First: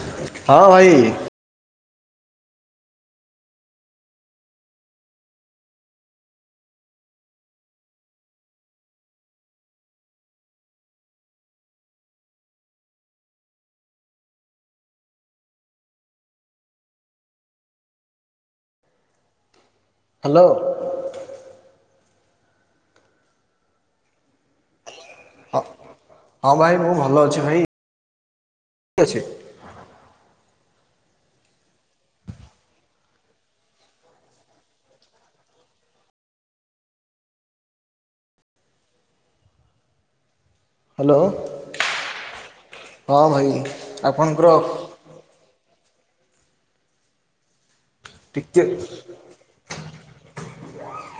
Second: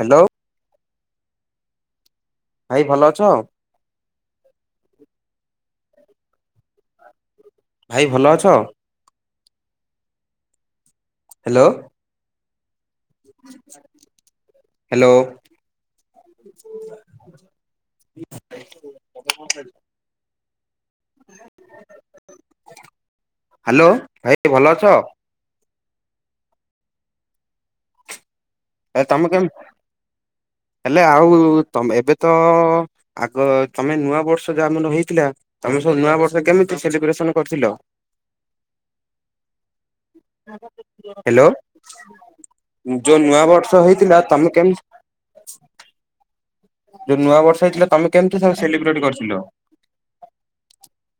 Hello ହଁ ଭାଇ। ଭାଇ ଭଲ ଅଛ? ଭାଇ ଭଲ ଅଛ? ହ୍ୟାଲୋ? ହ୍ୟାଲୋ।? [inaudible] ହ୍ୟାଲୋ। ହ୍ୟାଲୋ ଭାଇ ଭଲ ଅଛ? ହଁ ହଁ ଭାଇ ମୁଁ ଭଲ ଅଛି ଭାଇ। ହେ ଠିକ୍ ଅଛି ତମେ କେ ହେଲେ ଆଉ ତମ ଏବେ ତ ଆଗ ତମେ ନୂଆ ବର୍ଷ ଯା ମ ହେଇଥିଲା ତମେ ସବୁ ନୂଆବର୍ଷ କେମିତି ସେଲିବ୍ରେସନ କରିଥିଲ? ହ୍ୟାଲୋ ଯୋଉ ହଁ ଭାଇ ନୂଆବର୍ [unintelligible] ହେଇଥିଲା ଆପଣଙ୍କର ତମେ କେମିତି ଯୋଉ ନୂଆ ବର୍ଷ ହେଇଥିଲା ତମେ କେମିତି ସବୁ ଟିକେ ସେଲିବ୍ରେଟ କରିଥିଲ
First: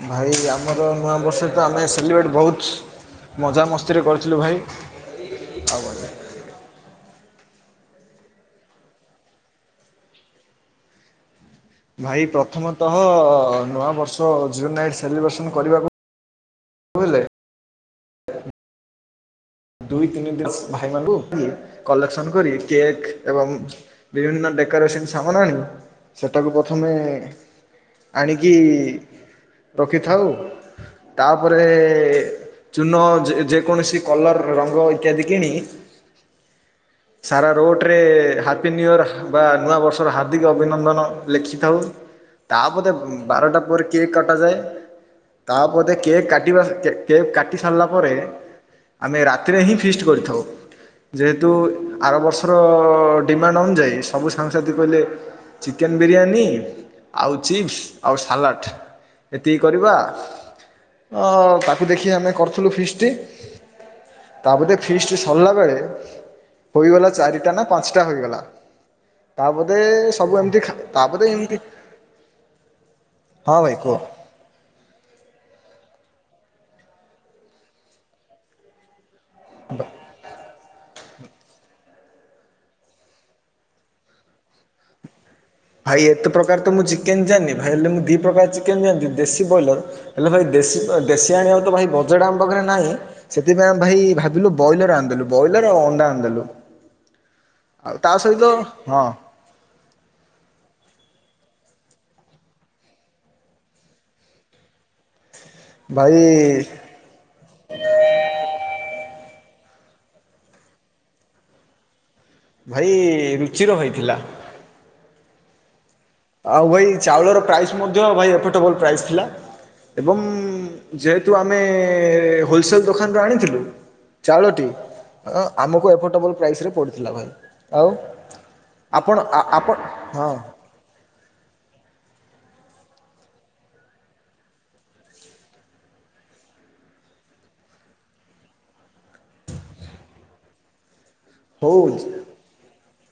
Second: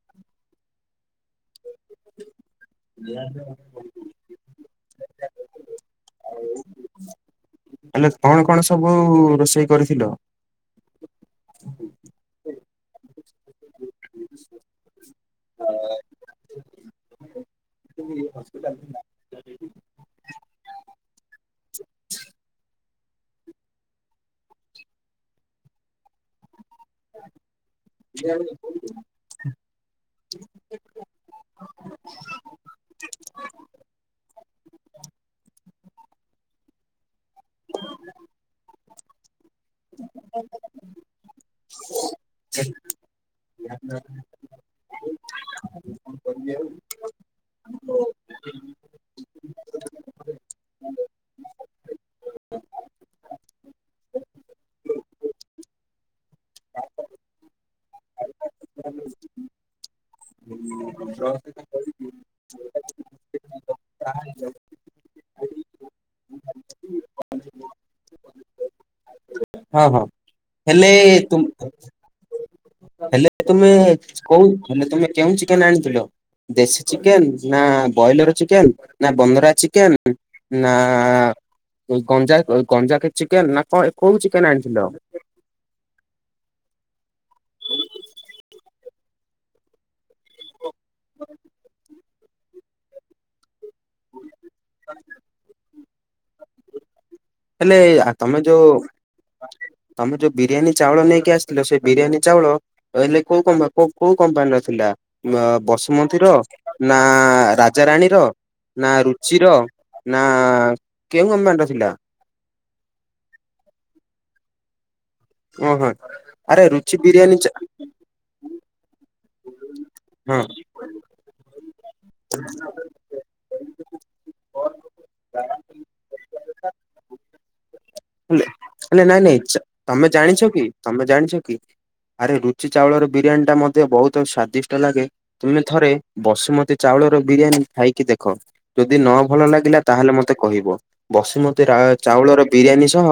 ଭାଇ ଆମର ନୂଆ ବର୍ଷ ତ ଆମେ ସେଲିବ୍ରେଟ ବହୁତ ମଜାମସ୍ତିରେ କରିଥିଲୁ ଭାଇ ଆଉ ହେଲେ କଣ କଣ ସବୁ ରୋଷେଇ କରିଥିଲ? ଭାଇ ପ୍ରଥମତଃ ନୂଆବର୍ଷ ଜିରୋ ନାଇଟଲିବ୍ରେସନ କରିବାକୁ ହେଲେ ଦୁଇ ତିନି ଦ ଭାଇମାନଙ୍କୁ କଲେକ୍ସନ କରି କେକ୍ ଏବଂ ବିଭିନ୍ନ ଡେକୋରେସନ ସାମନ୍ ଆଣ ସେଟାକୁ ପ୍ରଥମେ ଆଣିକି ରଖିଥାଉ ତାପରେ- ଚୂନ ଯେ-ଯେକୌଣସି କଲର ରଙ୍ଗ ଇତ୍ୟାଦି କିଣି ସାରା ରୋଟ ରେ ହ୍ୟାପି ନ୍ୟୁ ୟି ଅ ର ବା ନୂଆ ବର୍ଷର ହାର୍ଦ୍ଦିକ ଅଭିନନ୍ଦନ ଲେଖିଥାଉ। ତା ଉଁ-ବାରଟା ପରେ କିଏ କଟାଯାଏ। ତାପଦେ କେକ୍ କାଟିବା କେକ୍ କାଟି ସାରିଲା ପରେ ଆମେ ରାତିରେ ହିଁ ଫିଷ୍ଟ କରିଥାଉ। ଯେହେତୁ ଆର ବର୍ଷର- ଡିମାଣ୍ଡ ଅନୁଯାୟୀ ସବୁ ସାଙ୍ଗସାଥି କହିଲେ ଚିକେନ ବିରିୟାନୀ ଆଉ ଚିପ୍ସ ଆଉ ସାଲାଟ। ଏତିକି କରିବା ଅ- ତାକୁ ଦେଖି ଆମେ କରଥିଲୁ ଫିସ୍ ଟି। ତା ବଧେ ଫିସ୍ଟି ସରିଲା ବେଳେ ହୋଇଗଲା ଚାରିଟା ନା ପାଞ୍ଚଟା ହୋଇଗଲା। ତାପଦେ ହଁ ହଁ ସବୁ ଏମିତି ହେଲେ ତାପଦେ ତୁମ ଏମିତି ହେଲେ ହଁ ତୁମେ ଭାଇ କୁହ। କୋଉ ହେଲେ ତମେ କେଉଁ ଚିକେନ ଆଣିଥିଲ ଦେଶୀ ଚିକେନ ନା ବ୍ରଏଲର ଚିକେନ୍? ନା ବନ୍ଧରା ଚିକେନ? ନା ଗଞଜା ଗଞ୍ଜା ଚିକେ ନା କଣ କୋଉ ଚିକେନ ଆଣିଥିଲ? ଭାଇ ଏତେ ପ୍ରକାର ତ ମୁଁ ଚିକେନ୍ ଜାଣିନି ଭାଇ ହେଲେ ମୁଁ ଦୁଇ ପ୍ରକାର ଚିକେନ ଯାଆନ୍ତି ଦେଶୀ ବ୍ରଏଲର୍। ହେଲେ ଭାଇ ଦେଶୀ- ଦେଶୀ ଆଣିବାକୁ ତ ଭାଇ ବଜେଟ ଆମ ପାଖରେ ନାହିଁ। ସେଥିପାଇଁ ଆମେ ଭାଇ ଭାବିଲୁ ବ୍ରଏଲର ଆଣିଦେଲୁ ବ୍ରଏଲର ଆଉ ଅଣ୍ଡା ଆଣିଦେଲୁ। ହେଲେ ଆଉ ତା ଆ-ତମେ ସହିତ ଯୋଉ ହଁ ତମେ ଯୋଉ ବିରିୟାନୀ ଚାଉଳ ନେଇକି ଆସିଥିଲ ସେ ବିରିୟାନୀ ଚାଉଳ। ତାହେଲେ କଉ କମ୍ବା କଉ କୋଉ କମ୍ପାନୀର ଥିଲା, ନାଁ ଭାଇ ବସୁମତୀ ର ଉଁ। ନା ରାଜାାରାଣୀର। ନା ରୁଚିର ନା କେଉଁ ଅମ୍ପାନୀ ର ଥିଲା। ଭାଇ ରୁଚିର ହଇଥିଲା। ଓହୋ। ଆରେ ଆଉ ଭାଇ ରୁଚି ବିରିୟାନୀ ଚାଉଳର ଚା ପ୍ରାଇସ ମଧ୍ୟ ଭାଇ ଏଫର୍ଟେବଲ ପ୍ରାଇସ ଥିଲା। ଏବଂ ହଁ। ଯେହେତୁ ଆମେ ହୋଲସେଲ ଦୋକାନରୁ ଆଣିଥିଲୁ। ଚାଉଳଟି ଅ ଆମକୁ ଏଫୋର୍ଡ଼େବଲ୍ ପ୍ରାଇସ ପଡ଼ିଥିଲା ହେଲେ ଭାଇ ଆଉ। ହେଲେ [unintelligible] ଆପଣ ନାଇଁ ଆ ନାଇଁ ଆପଣ ତମେ ହଁ ଜାଣିଛ କି ତମେ ଜାଣିଛ କି? ଆରେ ରୁଚି ଚାଉଳର ବିରିୟାନୀ ଟା ମତେ ବହୁତ ସ୍ଵାଦିଷ୍ଟ ଲାଗେ। ତୁମେ ଥରେ ବସୁମତୀ ଚାଉଳର ବିରିୟାନୀ ଖାଇକି ଦେଖ। ଯଦି ନ ଭଲ ଲାଗିଲା ତାହେଲେ ମତେ କହିବ ବସୁମତୀ ରା ହଉ ଚାଉଳର ବିରିୟାନୀ। ତ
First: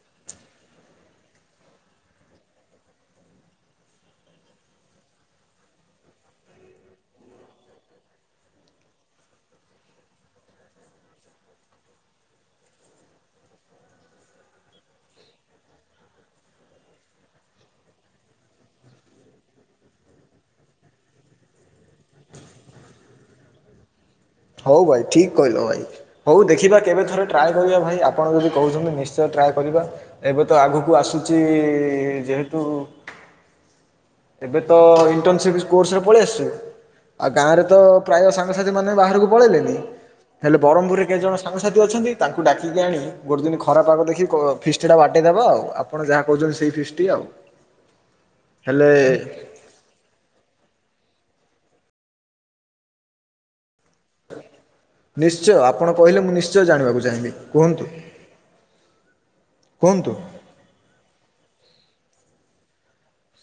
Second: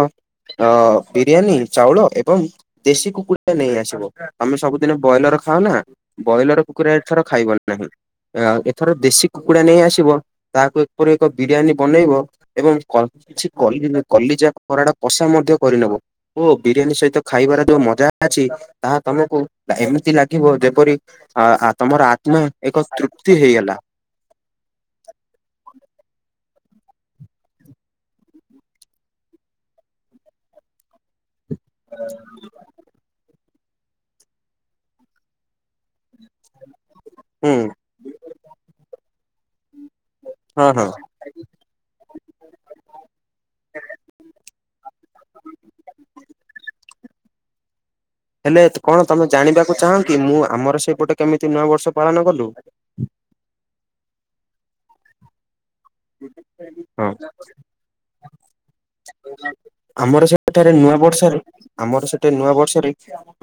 ବିରିୟାନୀ ଚାଉଳ ଏବଂ। ଦେଶୀ କୁକୁଡ଼ା ନେଇ ଆସିବ ତମେ ସବୁଦିନ ବ୍ରଏଲର ଖାଓ ନା। ବ୍ରଏଲର କୁକୁଡ଼ା ଏଥର ଖାଇବ ନାହିଁ ଏଥର ଦେଶୀ କୁକୁଡ଼ା ନେଇ ଆସିବ। ତାହାକୁ ଏପରି ଏକ ବିରିୟାନୀ ବନେଇବ ଏବଂ କ କିଛି କଲି କଲିଜା। କରାଟ କଷା ମଧ୍ୟ କରିନବ। ଓ ବିରିୟାନୀ ସହିତ ଖାଇବାର ଯୋଉ ମଜା ଅଛି ତାହା ତମକୁ ଏମିତି ଲାଗିବ ଯେପରି। ଆ ତମର ଆତ୍ମା ଏକ ତୃପ୍ତି ହେଇଗଲା। ହଉ ଭାଇ ଠିକ୍ କହିଲ ଭାଇ। ହଉ ଦେଖିବା କେବେଥରେ ଟ୍ରାଏ କରିବା ଭାଇ ଆପଣ ଯଦି କହୁଛନ୍ତି ନିଶ୍ଚୟ ଟ୍ରାଏ କରିବା। ଏବେ ତ ଆଗକୁ ଆସୁଛି ଯେହେତୁ। ଏବେ ତ ଇଣ୍ଟର୍ନସିପ କୋର୍ସରେ ପଳେଇ ଆସଛି ଆଉ ହୁଁ ଗାଁରେ ତ। ପ୍ରାୟ ସାଙ୍ଗସାଥି ମାନେ ବାହାରକୁ ପଳେଇଲେନି ହେଲେ ହଁ ହଁ ବରମପୁରରେ କେଇଜଣ ସା ସାଙ୍ଗସାଥି ଅଛନ୍ତି ତାଙ୍କୁ ଡାକିକି ଆଣି। ଗୋଟେଦିନ ଖରାପାଗ ଦେଖି କ ଫିଷ୍ଟି ଟା ବାଡେଇଦବା ଆଉ ଆପଣ ଯାହା କହୁଛନ୍ତି ସେଇ ଫିଷ୍ଟ ଆଉ। ହେଲେ କଣ ତମେ ଜାଣିବାକୁ ଚାହଁ କି ମୁଁ ଆମର ସେପଟେ କେମିତି ନୂଆ ବର୍ଷ ପାଳନ କଲୁ। ନିଶ୍ଚୟ ଆପଣ କହିଲେ ମୁଁ ନିଶ୍ଚୟ ଜାଣିବାକୁ ହଁ ଚାହିଁବି କୁହନ୍ତୁ। କୁହନ୍ତୁ ଆମର ସେଠାରେ ନୂଆ ବର୍ଷରେ ଆମର ସେଠାରେ ନୂଆ ବର୍ଷରେ।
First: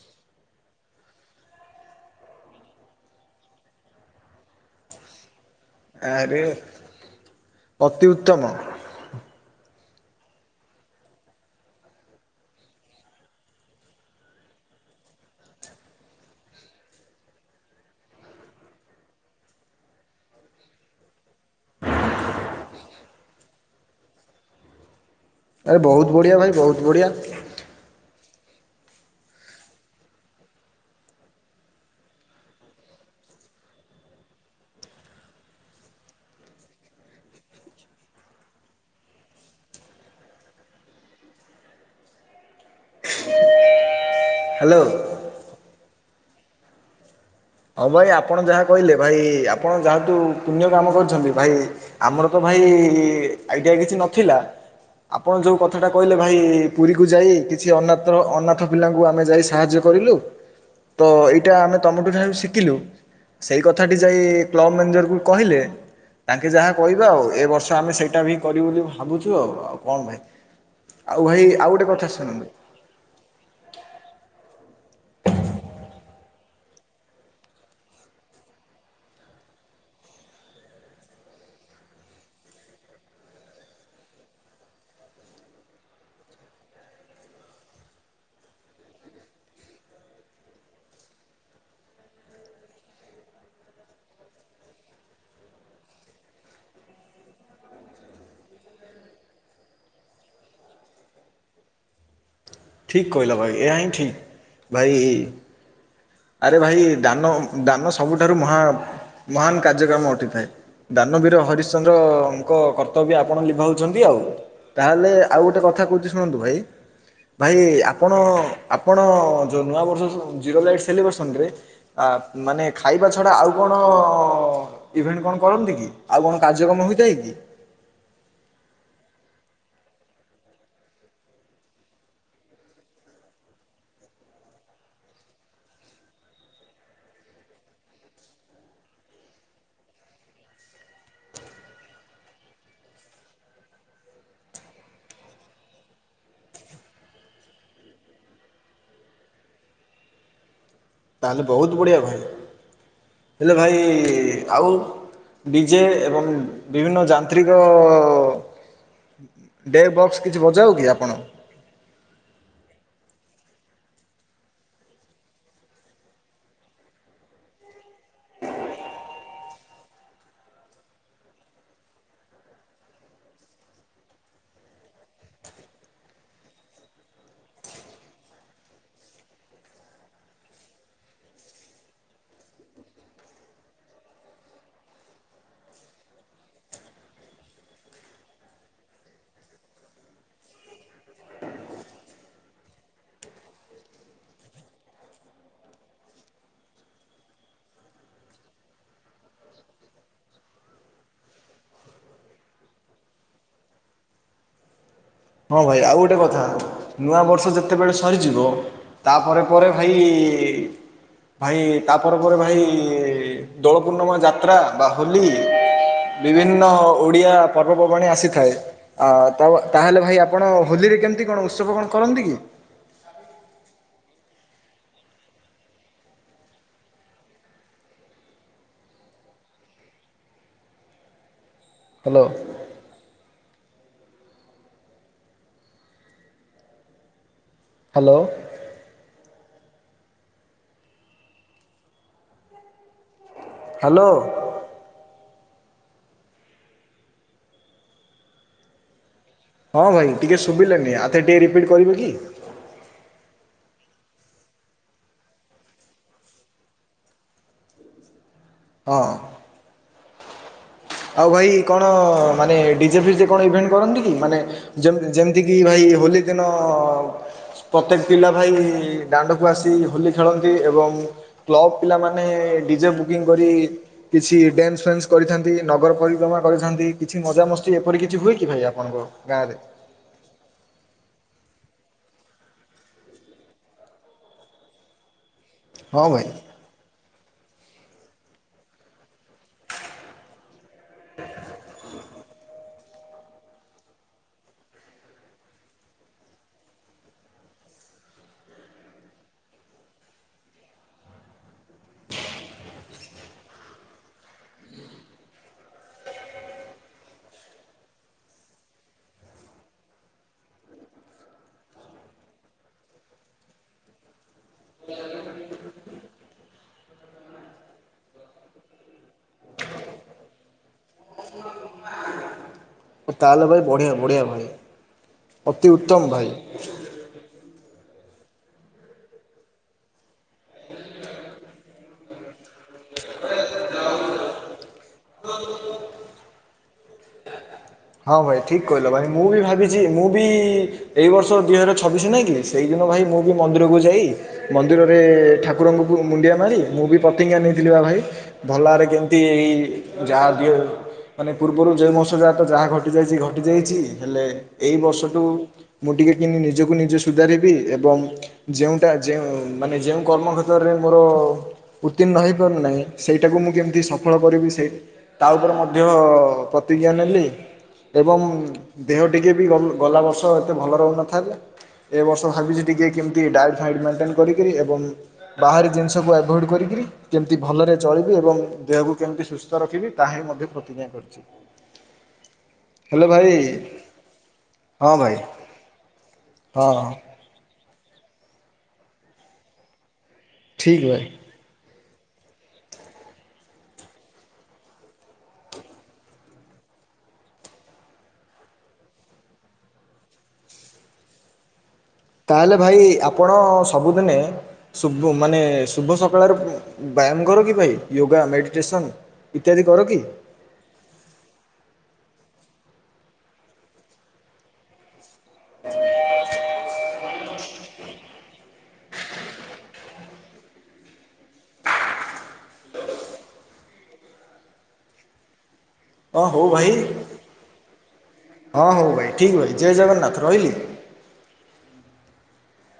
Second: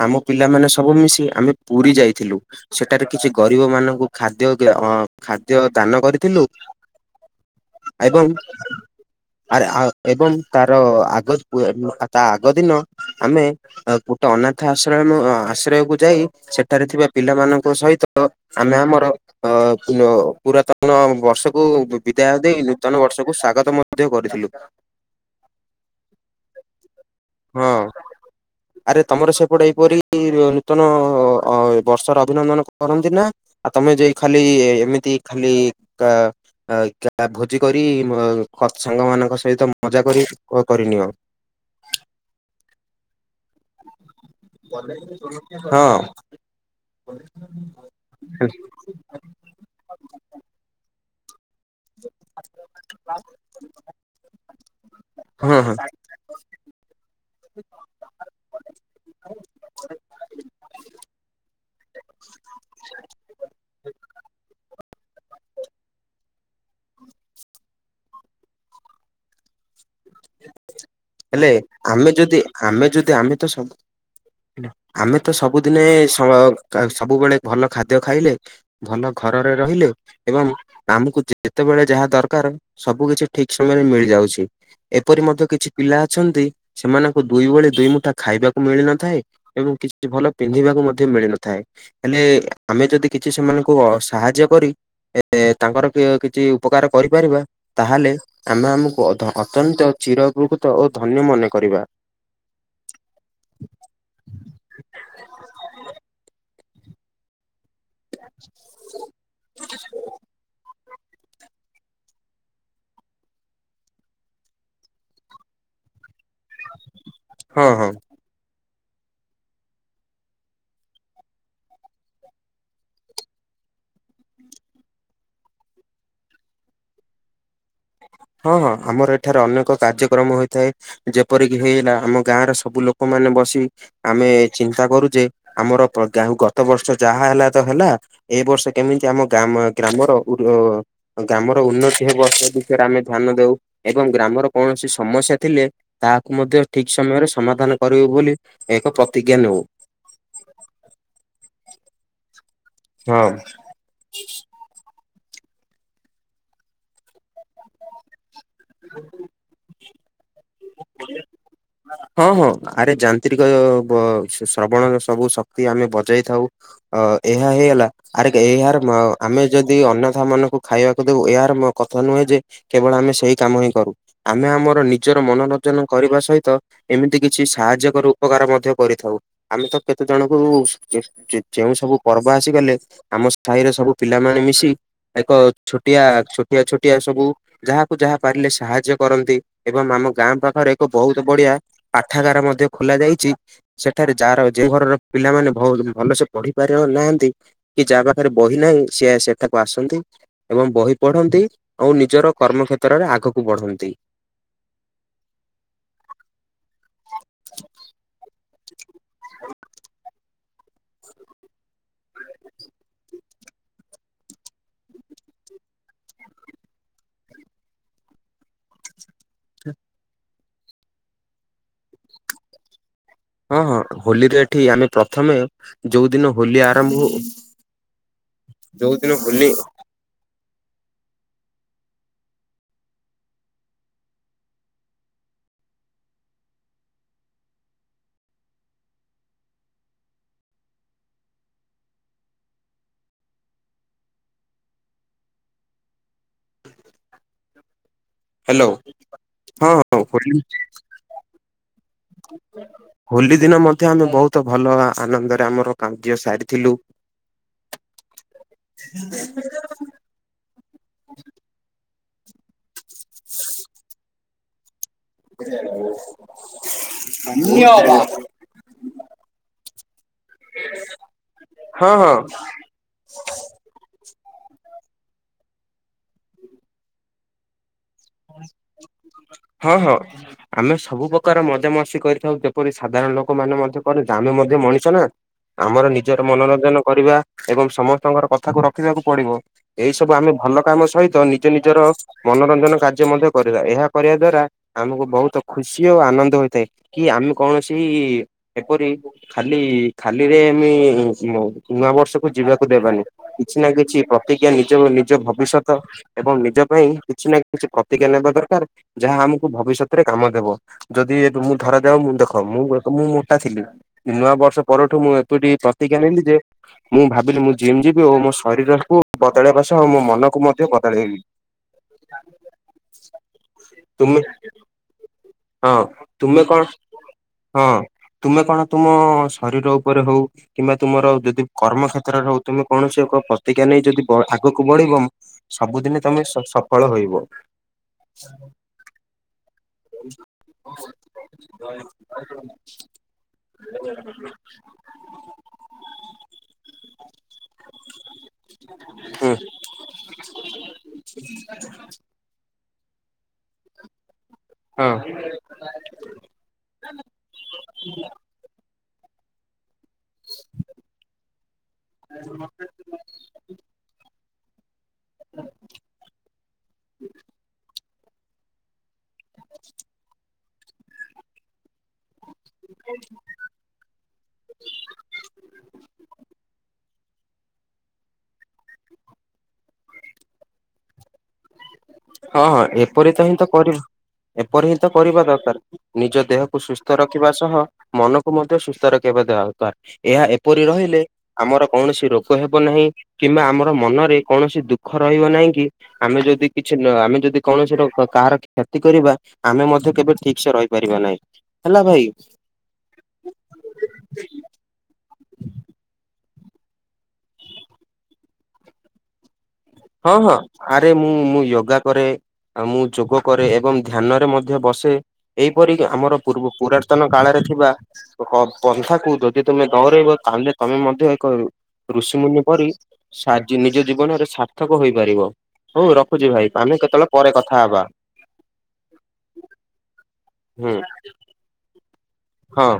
ଆମ ପିଲାମାନେେ ସବୁ ମିଶି ଆମେ ପୁରୀ ଯାଇଥିଲୁ। ସେଠାରେ କିଛି ଗରିବ ମାନଙ୍କୁ ଖାଦ୍ୟ ଅ ଖାଦ୍ୟ ଦାନ ଆରେ କରିଥିଲୁ। ଅତି ଏବଂ। ଉତ୍ତମ ଆରେ ଆ ଏବଂ ତାର ଆଗ ତା ଆଗ ଦିନ ଆମେ। ଗୋଟେ ଅନାଥ ଆଶ୍ରୟମ ଆଶ୍ରୟକୁ ଯାଇ ସେଠାରେ ଥିବା ପିଲାମାନଙ୍କ ସହିତ। ଆମେ ଆମର ଅ ପୁରାତନ ବର୍ଷକୁ। ବିଦାୟ ଦେଇ ନୂତନ ବର୍ଷକୁ ସ୍ଵାଗତ ମଧ୍ୟ କରିଥିଲୁ। ଆରେ ବହୁତ ବଢିଆ ଭାଇ ବହୁତ ବଢିଆ। ହଁ ଆରେ ତମର ସେପଟେ ଏପରି ନୂତନ। ଅ ବର୍ଷର ଅଭିନନ୍ଦନ କରନ୍ତି ନା। ଆଉ ତମେ ଯାଇ ଖାଲି ଏମିତି ଖାଲି କା ଆ ଭୋଜି କରି ସାଙ୍ଗ ମାନଙ୍କ ସହିତ ମଜା କରି କରିନିଅ। ହ୍ୟାଲୋ। ହଁ। ହଁ ଭାଇ ଆପଣ ଯାହା କହିଲେ ଭାଇ ଆପଣ ଯାହାତୁ ପୁଣ୍ୟ କାମ କରିଛନ୍ତି ଭାଇ। ଆମର ତ ଭାଇ ଆଇଡିଆ କିଛି ନଥିଲା ଆପଣ ହଁ ଯୋଉ ହଁ। କଥା ଟା କହିଲେ। ଭାଇ ପୁରୀକୁ ଯାଇ କିଛି ଅନାତ୍ର ଅନାଥ ପିଲାଙ୍କୁ ଆମେ ଯାଇ ସାହାଯ୍ୟ କରିଲୁ। ତ ଏଇଟା ଆମେ ତମଠୁ। [unintelligible] ସିଖିଲୁ ସେଇ କଥାଟି ଯାଇ କ୍ଲବ ମ୍ୟାନେଜରକୁ କହିଲେ। ତାଙ୍କେ ଯାହା କହିବେ ଆଉ ଏ ବର୍ଷ ଆମେ ସେଇଟା ବି କରିବୁ ବୋଲି ଭାବୁଚୁ ଆଉ ଆଉ। କଣ ଭାଇ ଆଉ ଭାଇ ହେଲେ ଆଉ ଗୋଟେ କଥା ଆମେ ଯଦି ଶୁଣନ୍ତୁ। ଆମେ ଯଦି ଆମେ ତ ସବୁ ଆମେ ତ ସବୁଦିନେ ସ ସବୁବେଳେ ଭଲ ଖାଦ୍ୟ ଖାଇଲେ ଭଲ ଘରରେ ରହିଲେ ଏବଂ ଆମକୁ ଯେତେବେଳେ ଯାହା ଦରକାର ସବୁ କିଛି ଠିକ ସମୟରେ ମିଳି ଯାଉଛି। ଏପରି ମଧ୍ୟ କିଛି ପିଲା ଅଛନ୍ତି ସେମାନଙ୍କୁ ଦୁଇ ଓଳି ଦୁଇ ମୁଠା ଖାଇବାକୁ ମିଳିନଥାଏ। ଏବଂ କିଛି ଭଲ ପିନ୍ଧିବାକୁ ମଧ୍ୟ ମିଳିନଥାଏ। ହେଲେ ଆମେ ଯଦି କିଛି ସେମାନଙ୍କୁ ସାହାଯ୍ୟ କରି ଏ ତାଙ୍କର କିଛି ଉପକାର କରିପାରିବା, ତାହେଲେ ଆମେ ଆମକୁ ଅତ୍ୟନ୍ତ ଚିରପ୍ରକୃତ ଓ ଧନ୍ୟ ମନେ କରିବା। ଠିକ୍ କହିଲ ଭାଇ ଏହା ହିଁ ଠିକ୍। ଭାଇ ଆରେ ଭାଇ ଦାନ ଦାନ ସବୁଠାରୁ ମହା ମହାନ କାର୍ଯ୍ୟକ୍ରମ ଅଟିଥାଏ। ଦାନବୀର ହରିଶ୍ଚନ୍ଦ୍ରଙ୍କ କର୍ତ୍ତବ୍ୟ ଆପଣ ଲିଭାଉଛନ୍ତି ଆଉ। ତାହେଲେ ଆଉ ଗୋଟେ କଥା କହୁଚି ଶୁଣନ୍ତୁ ଭାଇ। ଭାଇ ହଁ ହଁ ଆପଣ ଆପଣ ଯେଉଁ ନୂଆବର୍ଷ ଜିରୋ ଲାଇଟ୍ ସେଲିବ୍ରେସନରେ ଆ ମାନେ ଖାଇବା ଛଡ଼ା ଆଉ କଣ ଇଭେଣ୍ଟ କଣ କରନ୍ତି କି ଆଉ କଣ କାର୍ଯ୍ୟକ୍ରମ ହୋଇଥାଏ କି? ହଁ ହଁ ଆମର ଏଠାରେ ଅନେକ କାର୍ଯ୍ୟକ୍ରମ ହୋଇଥାଏ। ଯେପରିକି ହେଇଗଲା ଆମ ଗାଁ ର ସବୁ ଲୋକମାନେ ବସି ଆମେ ଚିନ୍ତା କରୁ ଯେ ଆମର ଯୋଉ ଗତ ବର୍ଷ ଯାହା ହେଲା ତ ହେଲା ଏଇ ବର୍ଷ କେମିତି ଆମ ଗା ଗ୍ରାମର ଗ୍ରାମର ଉନ୍ନତି ହେବ ସେ ବିଷୟରେ ଆମେ ଧ୍ୟାନ ଦଉ। ଏବଂ ଗ୍ରାମର କୌଣସି ସମସ୍ୟା ଥିଲେ ତାହାକୁ ମଧ୍ୟ ଠିକ୍ ସମୟରେ ସମାଧାନ କରିବୁ ବୋଲି ଏକ ପ୍ରତିଜ୍ଞା ନେଉ। ତାହେଲେ ବହୁତ ବଢ଼ିଆ ଭାଇ। ହଁ ହେଲେ ଭାଇ ଆଉ ଡିଜେ ଏବଂ ବିଭିନ୍ନ ଯାନ୍ତ୍ରିକ [unintelligible] ଡେ ବକ୍ସ କିଛି ବଜାଉ କି ଆପଣ? ହଁ, ହଁ। ଆରେ ଯାନ୍ତ୍ରିକ ଶ୍ରବଣ ସବୁ ଶକ୍ତି ଆମେ ବଜାଇ ଥାଉ। ଅ ଏହା ହେଇଗଲା। ଆରେ ଏହାର ଆମେ ଯଦି ଅନାଥ ମାନଙ୍କୁ ଖାଇବାକୁ ଦେଉ ଏହାର କଥା ନୁହେଁ ଯେ କେବଳ ଆମେ ସେଇ କାମ ହିଁ କରୁ। ଆମେ ଆମର ନିଜର ମନୋରଞ୍ଜନ କରିବା ସହିତ ଏମିତି କିଛି ସାହାଯ୍ୟ କରୁ ଉପକାର ମଧ୍ୟ କରିଥାଉ। ଆମେ ତ କେତେ ଜଣଙ୍କୁ ଯେ ଯେଉଁ ସବୁ ପର୍ବ ଆସିଗଲେ ଆମ ସାହିର ସବୁ ପିଲାମାନେ ମିଶି ଏକ ଛୋଟିଆ, ଛୋଟିଆ, ଛୋଟିଆ ସବୁ ଯାହାକୁ ଯାହା ପାରିଲେ ସାହାଯ୍ୟ କରନ୍ତି। ଏବଂ ଆମ ଗାଁ ପାଖରେ ଏକ ବହୁତ ବଢିଆ ପାଠାଗାର ମଧ୍ୟ ଖୋଲା ଯାଇଚି। ସେଠାରେ ଯାହାର ଯେଉଁ ଘରର ପିଲାମାନେ ଭଲ ସେ ପଢି ପାରୁ ନାହାନ୍ତି କି ଯାହା ପାଖରେ ବହି ନାହିଁ, ସିଏ ସେଠାକୁ ଆସନ୍ତି। ଏବଂ ବହି ପଢନ୍ତି ଆଉ ନିଜର କର୍ମ କ୍ଷେତ୍ରରେ ଆଗକୁ ବଢନ୍ତି। ହଁ, ଭାଇ ଆଉ ଗୋଟେ କଥା, ନୂଆ ବର୍ଷ ଯେତେବେଳେ ସରିଯିବ ତାପରେ ପରେ ଭାଇ ଭାଇ ତାପରେ ପରେ ଭାଇ ଦୋଳ ପୂର୍ଣ୍ଣିମା ଯାତ୍ରା ବା ହୋଲି ବିଭିନ୍ନ ଓଡିଆ ପର୍ବପର୍ବାଣି ଆସିଥାଏ। ଆ ତା ତାହେଲେ ଭାଇ ଆପଣ ହୋଲିରେ କେମିତି କଣ ଉତ୍ସବ କଣ କରନ୍ତି କି? ହଁ, ହୋଲିରେ ଏଠି ଆମେ ପ୍ରଥମେ ଯୋଉ ଦିନ ହୋଲି ଆରମ୍ଭ ହଉ ଯୋଉଦିନ Holi hello. Hello. Hello. Hello. ହଁ, ଭାଇ ଟିକେ ଶୁଭିଲାନି ଆଉ ଥରେ ଟିକେ ରିପିଟ୍ କରିବେ କି? ହୋଲି ଦିନ ମଧ୍ୟ ଆମେ ବହୁତ ଭଲ ଆନନ୍ଦରେ ଆମର କାର୍ଯ୍ୟ ସାରିଥିଲୁ। [inaudible] ହଁ। ଆଉ ଭାଇ କଣ ମାନେ ଡିଜେ ଫିଜେ କଣ ଇଭେଣ୍ଟ କରନ୍ତି କି ମାନେ ଯେମତି ଯେମତିକି ଭାଇ ହୋଲି ଦିନ ପ୍ରତ୍ୟେକ ପିଲା ଭାଇ ଦାଣ୍ଡକୁ ଆସି ହୋଲି ଖେଳନ୍ତି ଏବଂ କ୍ଲବ ହଁ ହଁ ପିଲାମାନେ ଡିଜେକୁ ଡଲଫିନ କରି କିଛି ଡ୍ୟାନ୍ସ ଫ୍ୟାନ୍ସ କରିଥାନ୍ତି ନଗର ପରିକ୍ରମଣ କରିଥାନ୍ତି କିଛି ମଜା ମସ୍ତି ଏପରି କିଛି ହୁଏ କି ଭାଇ ଆପଣଙ୍କ ଗାଁରେ? ହଁ ହଁ। ଆମେ ସବୁ ପ୍ରକାର ମଜାମସ୍ତି କରିଥାଉ ଯେପରି ସାଧାରଣ ଲୋକ ମାନେ ମଧ୍ୟ କରନ୍ତି। ଆମେ ମଧ୍ୟ ମଣିଷ ନା? ଆମର ହଁ ନିଜର ଭାଇ। ମନୋରଞ୍ଜନ କରିବା ଏବଂ ସମସ୍ତଙ୍କର କଥାକୁ ରଖିବାକୁ ପଡିବ। ଏଇ ସବୁ ଆମେ ଭଲ କାମ ସହିତ ନିଜ ନିଜର ମନୋରଞ୍ଜନ କାର୍ଯ୍ୟ ମଧ୍ୟ କରିବା ଏହା କରିବା ଦ୍ଵାରା ଆମକୁ ବହୁତ ଖୁସି ଓ ଆନନ୍ଦ ହୋଇଥାଏ କି ଆମେ କୌଣସି ଏପରି ଖାଲି ଖାଲିରେ ଆମେ ନୂଆ ବର୍ଷକୁ ଯିବାକୁ ଦେବାନି। କିଛି ନା, କିଛି ପ୍ରତିଜ୍ଞା ନିଜ ନିଜ ଭବିଷ୍ୟତ ଏବଂ ନିଜ ପାଇଁ କିଛି ନା କିଛି ପ୍ରତିଜ୍ଞା ନେବା ଦରକାର। ଯାହା ଆମକୁ ଭବିଷ୍ୟତରେ କାମ ଦେବ। ଯଦି ମୁଁ ଧରାଯାଉ ମୁଁ ଦେଖ ମୁଁ ମୁଁ ମୋଟା ଥିଲି ନୂଆ ବର୍ଷ ପରଠୁ ମୁଁ ଏତୁଟି ପ୍ରତିଜ୍ଞା ନେଲିି ଯେ ମୁଁ ଭାବିଲି ମୁଁ ଜିମ୍ ଯିବି ଓ ମୋ ଶରୀରକୁ ବଦଳେଇବା ସହ ମୋ ମନକୁ ମଧ୍ୟ ବଦଳେଇବି। [inaudible] ତାହେଲେ ଭାଇ ବଢିଆ ତୁମେ ବଢିଆ ଭାଇ। ଅତି ହଁ ଉତ୍ତମ ଭାଇ। ତୁମେ କଣ ହଁ ତୁମେ କଣ ତୁମ ଶରୀର ଉପରେ ହଉ କିମ୍ବା ତୁମର ଯଦି କର୍ମ କ୍ଷେତ୍ରରେ ତୁମେ କୌଣସି ଏକ ପ୍ରତିଜ୍ଞା ନେଇ ଯଦି ଆଗକୁ ବଢିବ ସବୁଦିନେ ତମେ ସଫଳ ରହିବ। ହଁ ଭାଇ ଠିକ କହିଲ ଭାଇ ମୁଁ ବି ଭାବିଛି ମୁଁ ମୁଁ ବି ଏଇ ବର୍ଷ ଦୁଇ ହଜାର ଛବିଶ ନାଇଁ କି ସେଇ ଦିନ ଭାଇ ମୁଁ ବି ମନ୍ଦିରକୁ ଯାଇ ମନ୍ଦିରରେ ଠାକୁରଙ୍କୁ ମୁଣ୍ଡିଆ ମାରି ମୁଁ ବି ପତିଙ୍ଗା ନେଇଥିଲି ବା ଭାଇ। ଭଲ ଭାବରେ କେମିତି ହୁଁ ଏଇ ଯା ଦି ମାନେ ପୂର୍ବରୁ ଯେଉଁ ମାସ ଯା ଯାହା ଘଟି ଯାଇଛି ଘଟି ଯାଇଛି ହେଲେ ଏଇ ହଁ ବର୍ଷ ମୁଁ ଟିକେ କିନ୍ତୁ ନିଜକୁ ନିଜେ ସୁଧାରିବି ଏବଂ ଟା ଯେଉଁ ମାନେ ଯେଉଁ କର୍ମକ୍ଷେତ୍ରରେ ମୋର ଉତ୍ତୀର୍ଣ୍ଣ ହୋଇପାରୁନାହିଁ ସେଇଟାକୁ ମୁଁ କେମିତି ସଫଳ କରିବି ସେଇ ତା ଉପରେ ମଧ୍ୟ ପ୍ରତିଜ୍ଞା ନେଲି। ଏବଂ ଦେହ ଟିକେ ବି ଗଲା ବର୍ଷ ଏତେ ଭଲ ରହୁନଥାଏ ଏ ବର୍ଷ ଭାବିଛି ଟିକିଏ କେମିତି ଡାଏଟ୍ ହାଇଟ୍ ମେଣ୍ଟେନ୍ କରିକିରି ଏବଂ ବାହାରି ଜିନିଷକୁ ଆଭଏଡ଼୍ କରି କିରି କେମିତି ଭଲରେ ଚଳିବି ଏବଂ ଦେହକୁ କେମିତି ସୁସ୍ଥ ରଖିବି ତାହା ହିଁ ମଧ୍ୟ ପ୍ରତିଜ୍ଞା କରିଛି। ହଁ ହଁ ହେଲୋ ଏପରି ତ ଭାଇ ହିଁ ତ ଏପରି ହିଁ ତ ହଁ ଭାଇ କରିବା ଦରକାର ନିଜ ଦେହକୁ ହଁ ସୁସ୍ଥ ର ଖିବା ସହ ମନକୁ ମଧ୍ୟ ସୁସ୍ଥ ରଖିବା ଦରକାର ଏହା ଏପରି ଠିକ୍ ରହିଲେ ଭାଇ ଆମର କୌଣସି ରୋଗ ହେବ ନାହିଁ କିମ୍ବା ଆମର ମନରେ କୌଣସି ଦୁଃଖ ରହିବ ନାହିଁ କି ଆମେ ଯଦି ଆମେ ଯଦି କୌଣସି ର କାହାର କ୍ଷତି କରିବା ଆମେ ମଧ୍ୟ କେବେ ଠିକ ସେ ରହିପାରିବା ନାହିଁ। ହେଲା ଭାଇ। ତାହେଲେ ଭାଇ ଆପଣ ସବୁଦିନେ ଶୁଭ ମାନେ ଶୁଭ ସକାଳରେ ବ୍ୟାୟାମ କର କି ଭାଇ ୟୋଗା ମେଡ଼ିଟେସନ? ଇତ୍ୟାଦି କର କି? ହଁ ହଁ। ଆରେ ମୁଁ ମୁଁ ୟୋଗା କରେ ମୁଁ ଯୋଗ କରେ ଏବଂ ଧ୍ୟାନରେ ମଧ୍ୟ ବସେ। ଏହିପରି ଆମର ପୂର୍ବ ପୁରାତନ କାଳରେ ଥିବା ପନ୍ଥାକୁ ଯଦି ତମେ ଦୌରେଇବ ତାହେଲେ ତମେ ମଧ୍ୟ ଏକ ଋଷିମୁନ କରି ସା ନିଜ ଜୀବନରେ ସା ଥକ ହୋଇପାରିବ। ହୋଉ ହଁ ରଖୁଛି ହଉ ଭାଇ ଆମେ କେତେବେଳେ ପରେ କଥା ହେବା। ହଁ ହଉ ଭାଇ ଠିକ୍ ଅ ଭାଇ ଜୟ ଜଗନ୍ନାଥ ରହିଲି। ହୁ। ହଁ।